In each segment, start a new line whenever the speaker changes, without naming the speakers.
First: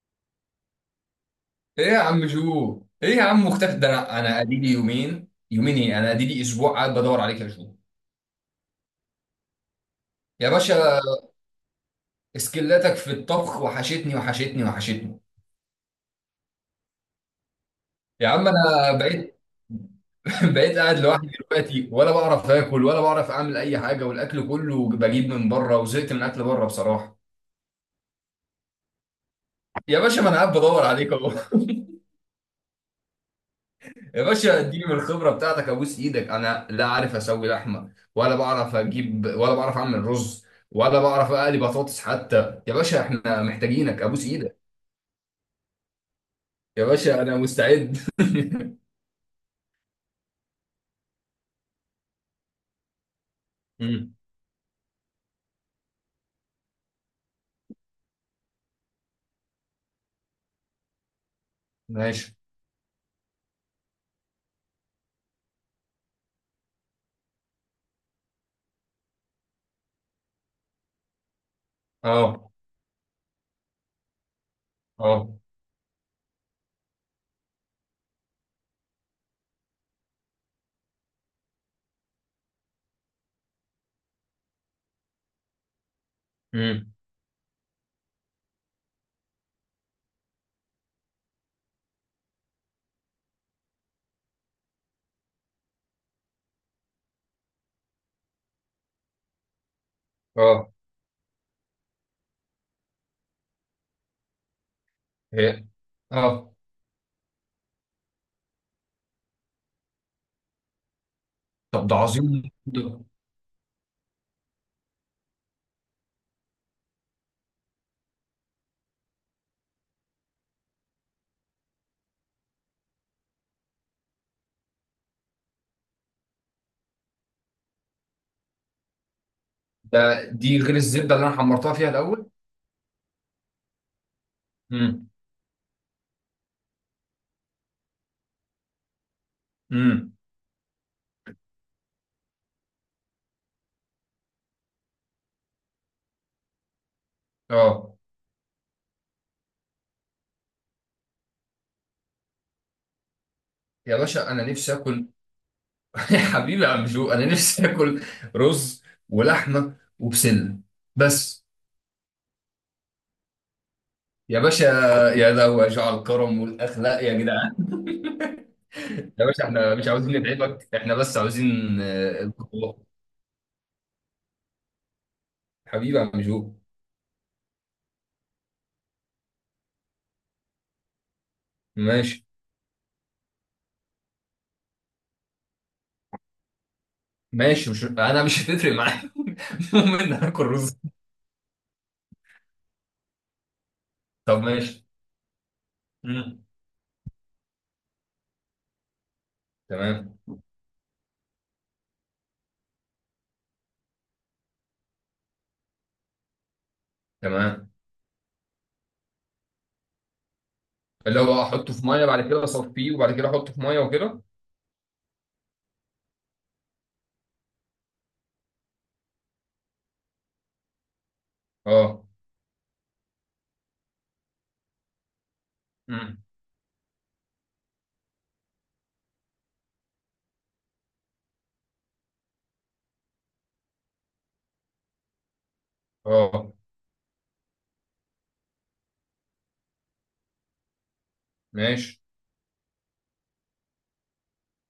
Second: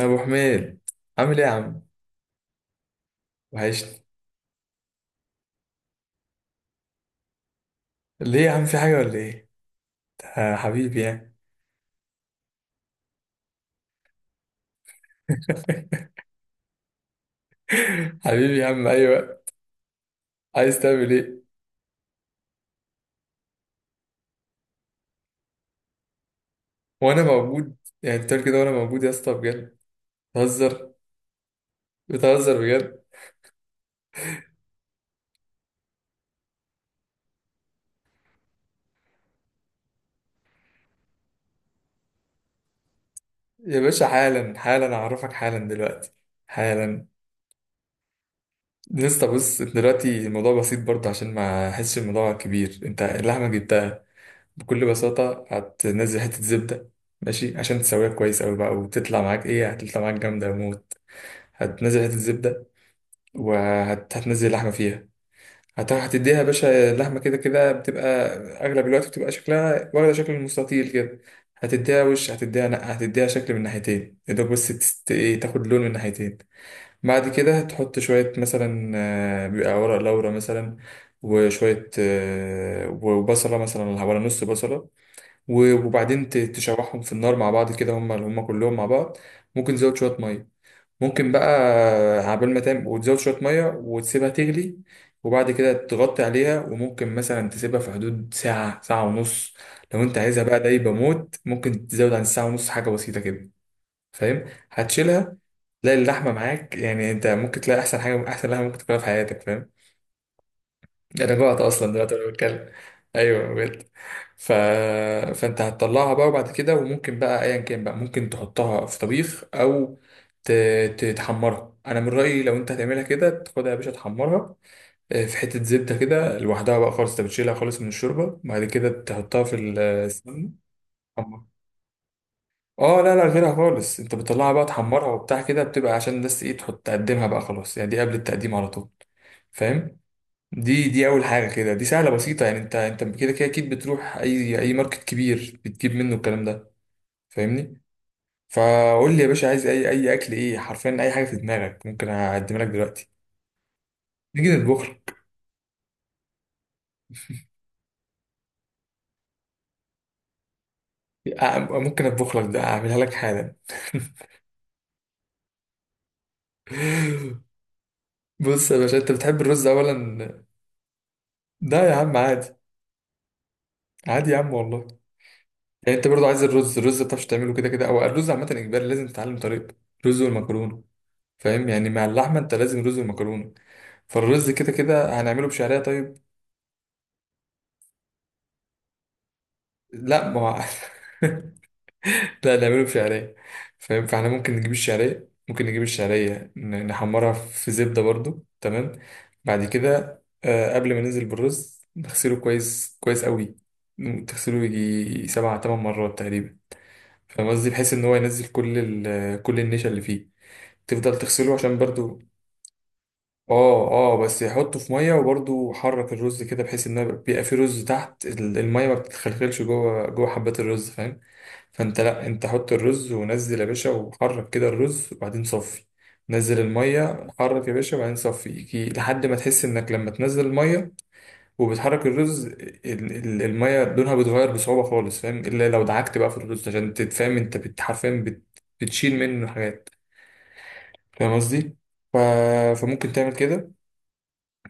ابو حميد، عامل ايه يا عم؟
ايه يا عم جو، ايه يا عم، مختفي. ده
وحشني.
انا اديلي يومين يومين، ايه، انا اديلي اسبوع، قاعد بدور عليك يا جو.
ليه يا عم، في حاجه ولا ايه؟
يا
آه حبيبي،
باشا،
يعني.
سكلاتك في الطبخ وحشتني وحشتني وحشتني. يا عم
حبيبي يا عم،
انا
ايوه.
بقيت بقيت
عايز
قاعد
تعمل
لوحدي
ايه
دلوقتي، ولا بعرف اكل ولا بعرف اعمل اي حاجه، والاكل كله بجيب من بره، وزهقت من اكل بره بصراحه.
وانا موجود؟ يعني انت بتعمل كده وانا موجود يا اسطى بجد.
يا باشا، ما انا قاعد بدور
بتهزر،
عليك اهو
بتهزر بجد.
يا باشا، اديني من الخبرة بتاعتك، ابوس ايدك، انا لا عارف اسوي لحمة، ولا بعرف اجيب، ولا بعرف اعمل رز، ولا بعرف اقلي بطاطس حتى، يا باشا احنا
يا
محتاجينك،
باشا
ابوس ايدك.
حالا حالا اعرفك، حالا دلوقتي،
يا
حالا.
باشا، انا مستعد.
لسه بص دلوقتي الموضوع بسيط برضه، عشان ما احسش الموضوع كبير. انت اللحمه جبتها،
مم.
بكل بساطه هتنزل حته زبده. ماشي؟ عشان تسويها كويس قوي بقى وتطلع معاك ايه، هتطلع معاك جامده موت. هتنزل حته
ماشي.
زبده وهتنزل اللحمة فيها. هتديها يا باشا، اللحمة كده كده بتبقى أغلب الوقت بتبقى شكلها واخدة شكل المستطيل كده. هتديها وش،
اه،
هتديها نقع، هتديها شكل من ناحيتين، يا دوب بس تست...
اه.
إيه، تاخد لون من ناحيتين. بعد كده تحط شوية مثلا بيبقى ورق لورا مثلا، وشوية وبصلة مثلا ولا نص بصلة. وبعدين ت-
مم.
تشوحهم في النار مع بعض كده، هم كلهم مع بعض. ممكن تزود شوية مية، ممكن بقى عبال ما تعمل وتزود شوية مية وتسيبها تغلي. وبعد كده تغطي عليها، وممكن مثلا تسيبها في حدود ساعة، ساعة ونص. لو انت عايزها بقى
اه.
دايبة موت، ممكن تزود عن ساعة ونص حاجة بسيطة كده. فاهم؟ هتشيلها
هي.
تلاقي اللحمة
اه.
معاك، يعني انت ممكن تلاقي أحسن حاجة، أحسن لحمة ممكن تاكلها في حياتك. فاهم؟ انا جوعت
طب
اصلا
ده
دلوقتي وانا
عظيم
بتكلم.
ده.
ايوه بجد. ف... فانت هتطلعها بقى، وبعد كده وممكن بقى ايا كان بقى ممكن تحطها في طبيخ او ت... ت- تحمرها. انا من رايي لو انت هتعملها كده، تاخدها يا باشا تحمرها، في حته زبده كده لوحدها بقى خالص. انت بتشيلها خالص من الشوربه، بعد كده تحطها في
ده
السمنه،
دي غير الزبدة اللي انا
تحمرها.
حمرتها فيها الاول.
اه لا لا، غيرها خالص. انت بتطلعها بقى تحمرها
امم.
وبتاع كده، بتبقى عشان بس ايه، تحط تقدمها بقى، خلاص يعني. دي قبل التقديم على طول. فاهم؟
امم.
دي دي اول حاجه كده، دي سهله بسيطه. يعني انت كده كده اكيد بتروح اي ماركت كبير بتجيب منه الكلام ده. فاهمني؟
اه.
فقول لي يا باشا، عايز اي اكل، ايه حرفيا، اي حاجه في دماغك ممكن اقدم لك دلوقتي.
يا باشا، انا
نيجي
نفسي
نطبخ
اكل.
لك.
يا حبيبي يا عم جو، انا نفسي اكل رز ولحمه وبسله، بس.
ممكن اطبخ لك ده، اعملها لك حالا.
يا باشا، يا لو يا جعل الكرم والاخلاق يا جدعان
بص يا باشا، انت
يا
بتحب
باشا،
الرز
احنا مش عاوزين
اولا؟
نتعبك، احنا بس
ده
عاوزين
يا عم عادي،
البطولات.
عادي يا عم والله.
حبيبي
يعني انت
يا عم
برضو عايز
جو.
الرز، ما بتعرفش تعمله كده كده، او الرز عامه اجباري لازم تتعلم طريقته. رز والمكرونه، فاهم؟ يعني مع
ماشي.
اللحمه انت لازم رز ومكرونه. فالرز كده كده هنعمله بشعرية، طيب؟
ماشي، مش انا مش هتفرق معايا المهم ان
لا
انا
ما
اكل
هو
رز.
لا نعمله بشعرية، فاهم؟ فاحنا
طب
ممكن نجيب
ماشي.
الشعرية، ممكن نجيب
مم.
الشعرية نحمرها في زبدة برضو. تمام؟ بعد
تمام.
كده قبل ما ننزل بالرز نغسله كويس كويس قوي. تغسله يجي سبع تمن مرات تقريبا. فاهم قصدي؟
تمام.
بحيث ان هو ينزل كل كل النشا اللي فيه. تفضل
اللي هو
تغسله
احطه
عشان
في ميه،
برضو،
بعد كده اصفيه، وبعد كده احطه في ميه،
اه اه،
وكده.
بس يحطه في ميه وبرضه حرك الرز كده، بحيث ان بيبقى فيه رز تحت الميه، ما بتتخلخلش جوه جوه حبات الرز. فاهم؟ فانت
اه.
لا، انت حط الرز ونزل يا باشا، وحرك كده الرز، وبعدين صفي.
مم.
نزل الميه، حرك يا باشا، وبعدين صفي، يجي لحد ما تحس انك لما تنزل الميه وبتحرك الرز، الميه لونها بيتغير بصعوبه خالص. فاهم؟ الا لو دعكت بقى في
اه.
الرز عشان تتفهم انت حرفيا بتشيل منه حاجات. فاهم قصدي؟
ماشي.
ف- فممكن تعمل كده.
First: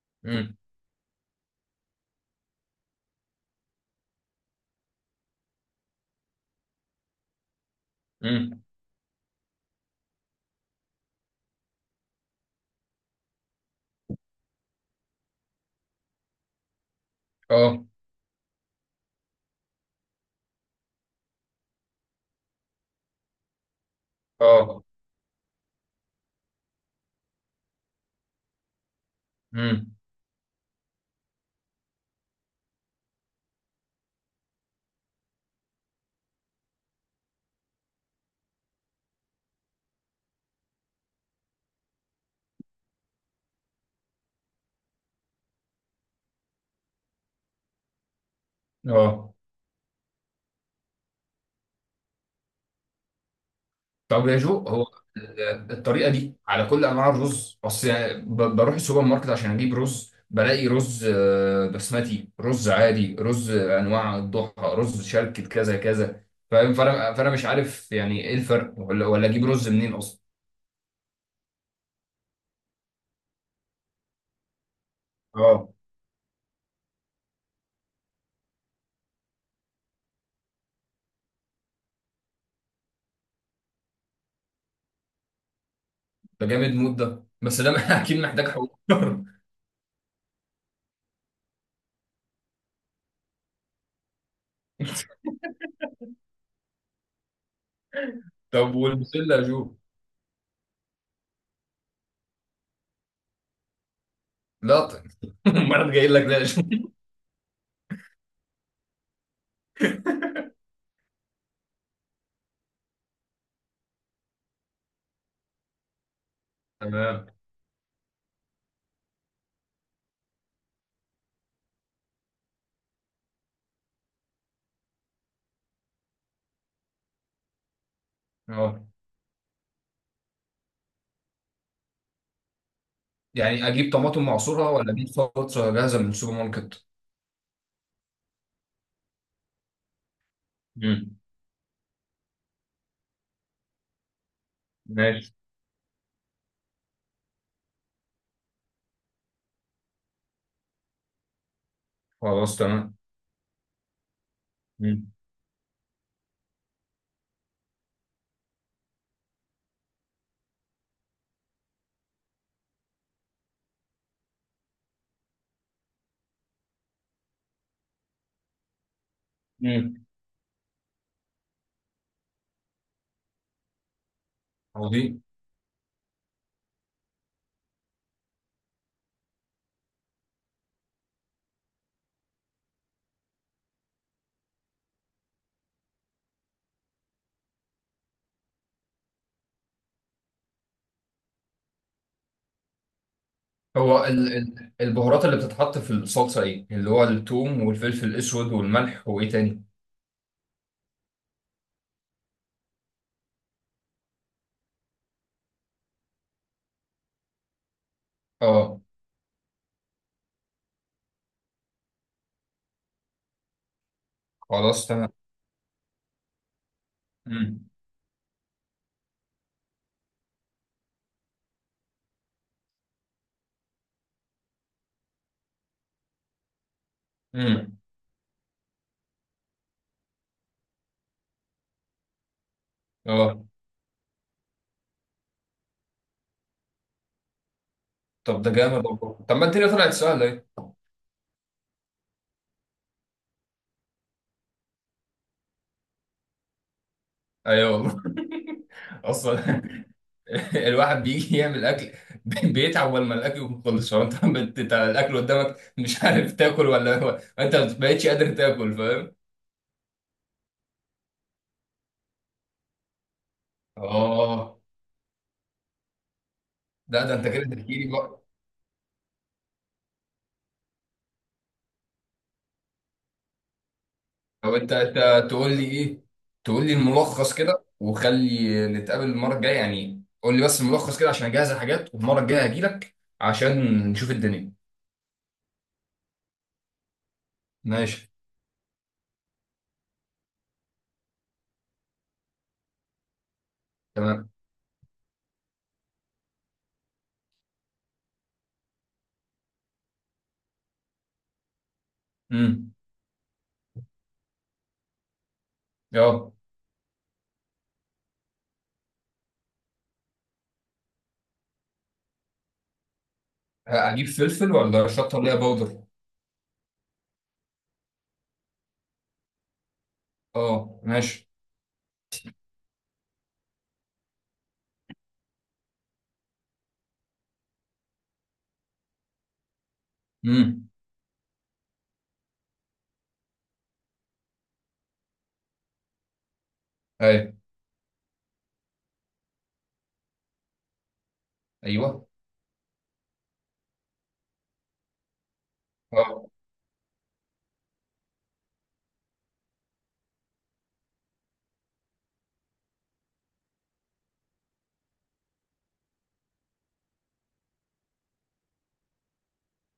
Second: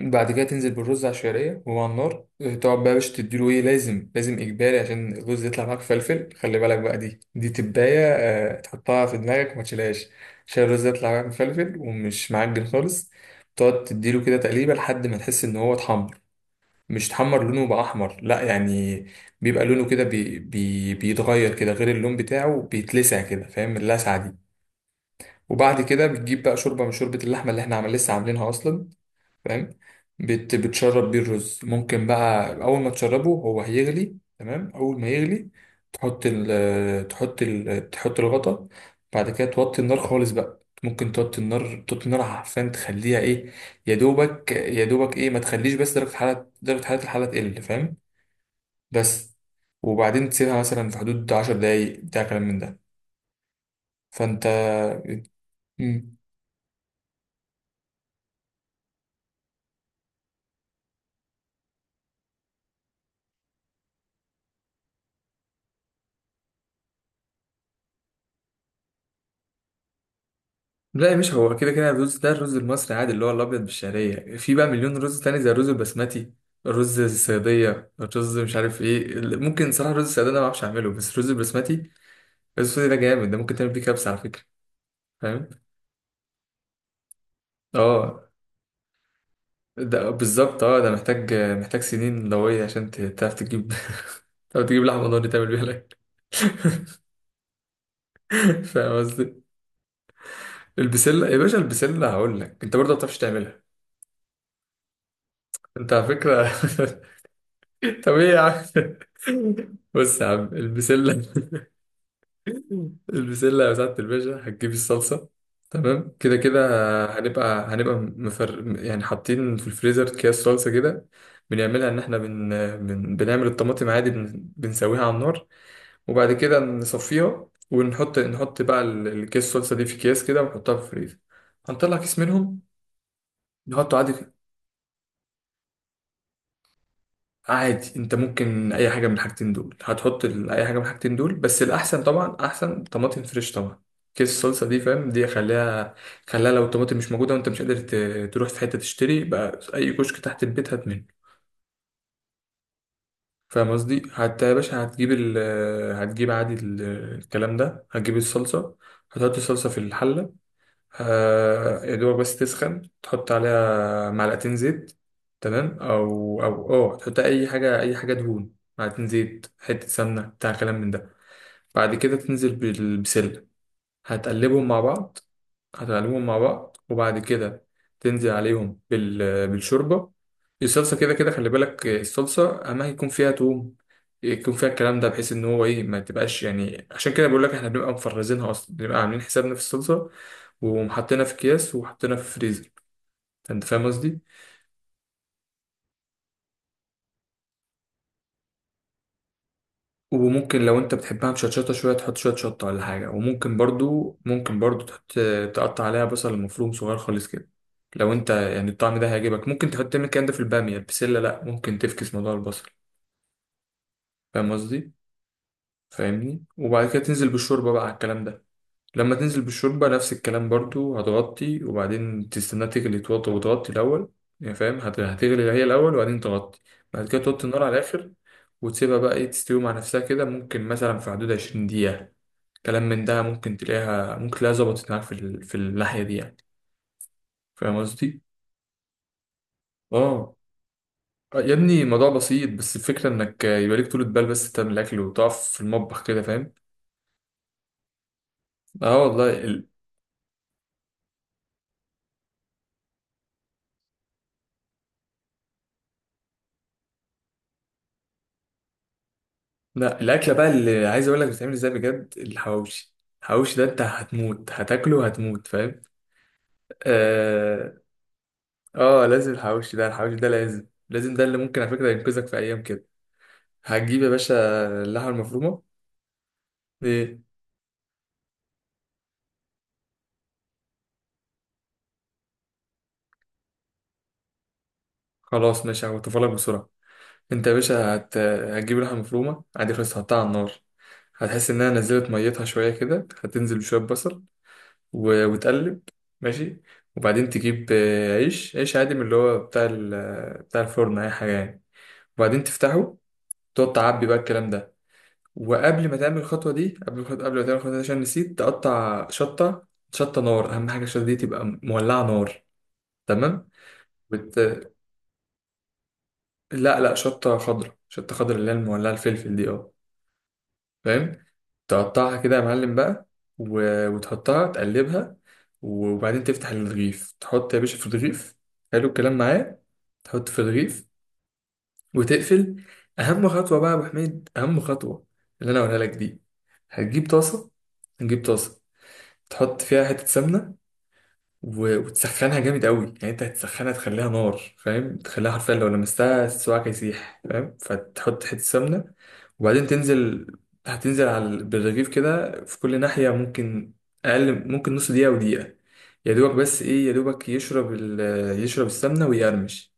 بعد كده
مم.
تنزل بالرز على الشعريه وهو على النار. تقعد بقى يا باشا تديله ايه، لازم لازم اجباري، عشان الرز يطلع معاك فلفل. خلي بالك بقى، دي تبايه،
مم.
تحطها في دماغك وما تشيلهاش. عشان الرز يطلع معاك مفلفل ومش معجن خالص. تقعد تديله كده تقليبه لحد ما تحس ان هو اتحمر، مش اتحمر لونه بقى
اه.
احمر لا يعني، بيبقى لونه كده بي بي بيتغير كده، غير اللون بتاعه، بيتلسع كده، فاهم اللسعه دي؟
اه.
وبعد كده بتجيب بقى شوربه من شوربه اللحمه اللي احنا عمل لسه عاملينها اصلا. فاهم؟
امم.
بتشرب بيه الرز. ممكن بقى اول ما تشربه هو هيغلي، تمام؟ اول ما يغلي تحط الغطا. بعد كده توطي النار خالص بقى، ممكن توطي النار، توطي النار عشان تخليها ايه، يا دوبك ايه، ما تخليش بس درجة حرارة، الحلة تقل. فاهم؟
اه.
بس. وبعدين تسيبها مثلا في حدود 10 دقايق بتاع كلام من ده.
طب يا
فانت
جو، هو الطريقه
مم.
دي على كل انواع الرز؟ اصل يعني بروح السوبر ماركت عشان اجيب رز، بلاقي رز بسمتي، رز عادي، رز انواع الضحى، رز شركة كذا كذا. فاهم؟ فانا مش عارف يعني ايه الفرق، ولا اجيب رز منين اصلا.
لا يا باشا، هو كده كده الرز ده الرز المصري عادي، اللي هو الابيض بالشعريه. في بقى مليون رز تاني زي الرز
اه.
البسمتي، الرز الصياديه، الرز مش عارف ايه. ممكن صراحه الرز الصياديه ده ما بعرفش اعمله، بس الرز البسمتي، الرز البسمتي ده جامد، ده ممكن تعمل بيه كبسه على فكره. فاهم؟
ده جامد مود ده، بس ده اكيد
اه
محتاج حوار.
ده بالظبط، اه ده محتاج سنين لويه عشان تعرف تجيب تعرف تجيب لحمه ضاني تعمل بيها الاكل.
طب
فاهم
والبسله
قصدي؟
يا جو؟
البسله يا باشا، البسله هقول لك انت برضه ما بتعرفش تعملها.
لا طيب. امال
انت
أنا
على
جاي لك ده يا
فكره
جو.
طب ايه يا عم. بص يا عم البسله، البسلة بتاعت الباشا هتجيبي الصلصة. تمام؟ كده كده
تمام.
هنبقى مفر يعني، حاطين في الفريزر اكياس صلصة كده. بنعملها إن إحنا بنعمل الطماطم عادي، بنسويها على النار. وبعد كده نصفيها، ونحط بقى
اه.
الكيس الصلصة دي في أكياس كده، ونحطها في الفريزر. هنطلع كيس منهم،
يعني اجيب
نحطه عادي.
طماطم معصوره، ولا اجيب صلصه جاهزه من السوبر ماركت؟
عادي، انت ممكن اي حاجه من الحاجتين دول. هتحط اي حاجه من الحاجتين
مم.
دول، بس الاحسن طبعا، احسن طماطم فريش طبعا. كيس الصلصه دي فاهم، دي
ماشي.
خليها. خليها لو الطماطم مش موجوده وانت مش قادر تروح في حته تشتري بقى، اي كشك تحت البيت هات منه.
خلاص تمام.
فاهم قصدي؟ حتى يا باشا
مم.
هتجيب عادي الكلام ده، هتجيب الصلصه، هتحط الصلصه في الحله. يا دوبك بس تسخن، تحط عليها معلقتين زيت. تمام؟ او او تحط اي حاجه، اي حاجه دهون، معلقتين زيت، حته
مم.
سمنه، بتاع كلام من ده. بعد كده تنزل بالبسله، هتقلبهم مع بعض.
عظيم.
هتقلبهم مع بعض، وبعد كده تنزل عليهم بالشوربة. الصلصة كده كده، خلي بالك، الصلصة أما يكون فيها توم، يكون فيها الكلام ده، بحيث إن هو إيه، ما تبقاش يعني. عشان كده بقول لك إحنا بنبقى مفرزينها أصلا، بنبقى عاملين حسابنا في الصلصة ومحطينها في أكياس وحطينها في الفريزر. أنت فاهم
هو
قصدي؟
ال البهارات اللي بتتحط في الصلصة ايه؟ اللي هو الثوم والفلفل الأسود والملح وإيه تاني؟
وممكن لو انت بتحبها مشطشطة شوية، تحط شوية شطة ولا حاجة. وممكن برضو، ممكن برضو تحط، تقطع عليها بصل مفروم صغير خالص كده، لو انت يعني
اه.
الطعم ده هيعجبك. ممكن تحط تعمل الكلام ده في البامية، البسلة لأ، ممكن تفكس موضوع البصل. فاهم
خلاص
قصدي؟
تمام.
فاهمني؟ وبعد كده تنزل
مم.
بالشوربة بقى على الكلام ده. لما تنزل بالشوربة نفس الكلام برضو، هتغطي وبعدين تستناها تغلي، توطي وتغطي الأول. يعني فاهم، هتغلي هي الأول وبعدين تغطي، بعد كده توطي النار
مم.
على الآخر. وتسيبها بقى إيه تستوي مع نفسها كده. ممكن مثلا في حدود 20 دقيقة كلام من ده.
اه.
ممكن تلاقيها، ممكن تلاقيها ظبطت معاك في في الناحية دي يعني. فاهم قصدي؟
طب ده جامد والله. طب ما الدنيا طلعت سهلة
اه.
ايه؟
آه يا ابني الموضوع بسيط، بس الفكرة انك يبقى ليك طولة بال بس، تعمل الأكل وتقف في المطبخ كده. فاهم؟
ايوه والله.
اه
اصلا
والله.
الواحد بيجي يعمل اكل بيتعب اول ما الاكل يكون خلص. هو انت انت الاكل قدامك مش عارف تاكل، ولا هو انت ما بقتش قادر تاكل، فاهم؟
لا الاكله بقى اللي عايز اقول لك بتتعمل ازاي بجد، الحواوشي. الحواوشي ده انت هتموت،
اه.
هتاكله هتموت. فاهم؟
لا، ده انت كده تحكي
اه.
لي بقى.
اه لازم، الحواوشي ده، الحواوشي ده لازم لازم، ده اللي ممكن على فكره ينقذك في ايام كده. هتجيب يا باشا
او انت
اللحمه
انت تقول
المفرومه.
لي ايه، تقول لي
ايه،
الملخص كده، وخلي نتقابل المره الجايه، يعني قول لي بس الملخص كده عشان اجهز الحاجات، والمره الجايه هجي لك عشان نشوف الدنيا.
خلاص ماشي هقطفها لك بسرعه. انت يا باشا
ماشي.
هتجيب اللحمه المفرومه عادي خلاص، هتحطها على النار. هتحس انها نزلت ميتها شويه كده، هتنزل بشويه بصل
تمام.
وتقلب. ماشي. وبعدين تجيب عيش، عيش عادي من اللي هو بتاع بتاع الفرن، اي حاجه يعني. وبعدين
امم.
تفتحه، تقعد تعبي بقى الكلام ده. وقبل ما تعمل
اه.
الخطوه دي، قبل ما تعمل الخطوه دي، عشان نسيت تقطع شطه. شطه نار، اهم حاجه الشطه دي تبقى مولعه نار. تمام؟
هجيب
وت...
فلفل، ولا شطه، ولا باودر؟
لا لا شطه خضراء، شطه خضراء اللي هي المولعه، الفلفل دي، اه.
اه
فاهم؟
ماشي.
تقطعها كده يا معلم بقى، وتحطها تقلبها. وبعدين تفتح الرغيف، تحط يا باشا في الرغيف. حلو الكلام معايا؟ تحط في
امم.
الرغيف وتقفل. اهم خطوه بقى يا ابو حميد، اهم خطوه اللي انا هقولها لك دي. هتجيب
ايوه.
طاسه، هتجيب طاسه تحط فيها حته سمنه و-
ايوه.
وتسخنها جامد قوي. يعني انت هتسخنها تخليها نار، فاهم؟ تخليها حرفيا لو
اه.
لمستها صباعك هيسيح. فاهم؟ فتحط حتة سمنة، وبعدين تنزل، هتنزل على بالرغيف كده في كل ناحية ممكن. أقل ممكن نص دقيقة، ودقيقة، يا دوبك بس إيه، يا دوبك يشرب يشرب السمنة ويقرمش.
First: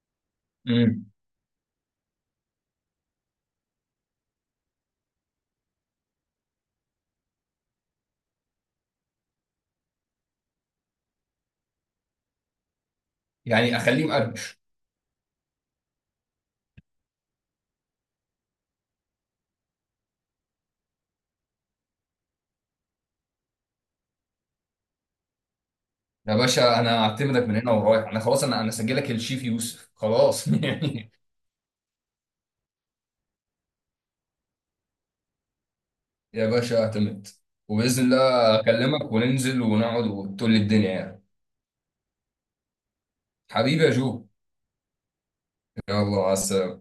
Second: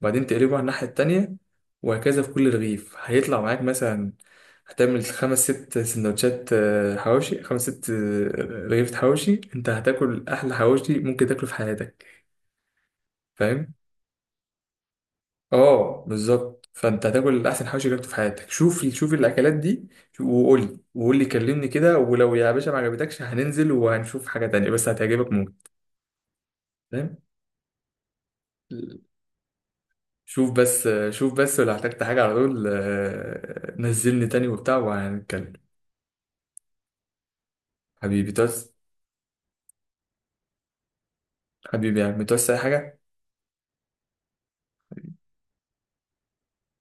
وبعدين تقلبه على الناحية
امم.
التانية، وهكذا في كل رغيف. هيطلع معاك مثلا، هتعمل خمس ست سندوتشات حواوشي، خمس ست رغيف حواوشي. انت هتاكل احلى حواوشي ممكن تاكله في حياتك. فاهم؟
يعني اخليه مقرمش؟
اه بالظبط، فانت هتاكل احسن حواوشي جربته في حياتك. شوف شوف الاكلات دي، وقول لي، وقول لي كلمني كده. ولو يا باشا ما عجبتكش، هننزل وهنشوف حاجة تانية، بس هتعجبك موت.
يا باشا، انا
فاهم؟
اعتمدك من هنا ورايح، انا خلاص، انا سجلك الشيف يوسف، خلاص
شوف بس،
يعني.
شوف بس لو احتجت حاجة على طول، نزلني تاني وبتاع وهنتكلم.
يا باشا، اعتمد. وبإذن
حبيبي،
الله
تعوز
أكلمك، وننزل، ونقعد، وتقول لي الدنيا يعني.
حبيبي يعني متوسع أي حاجة.
حبيبي يا جو. يلا مع السلامة.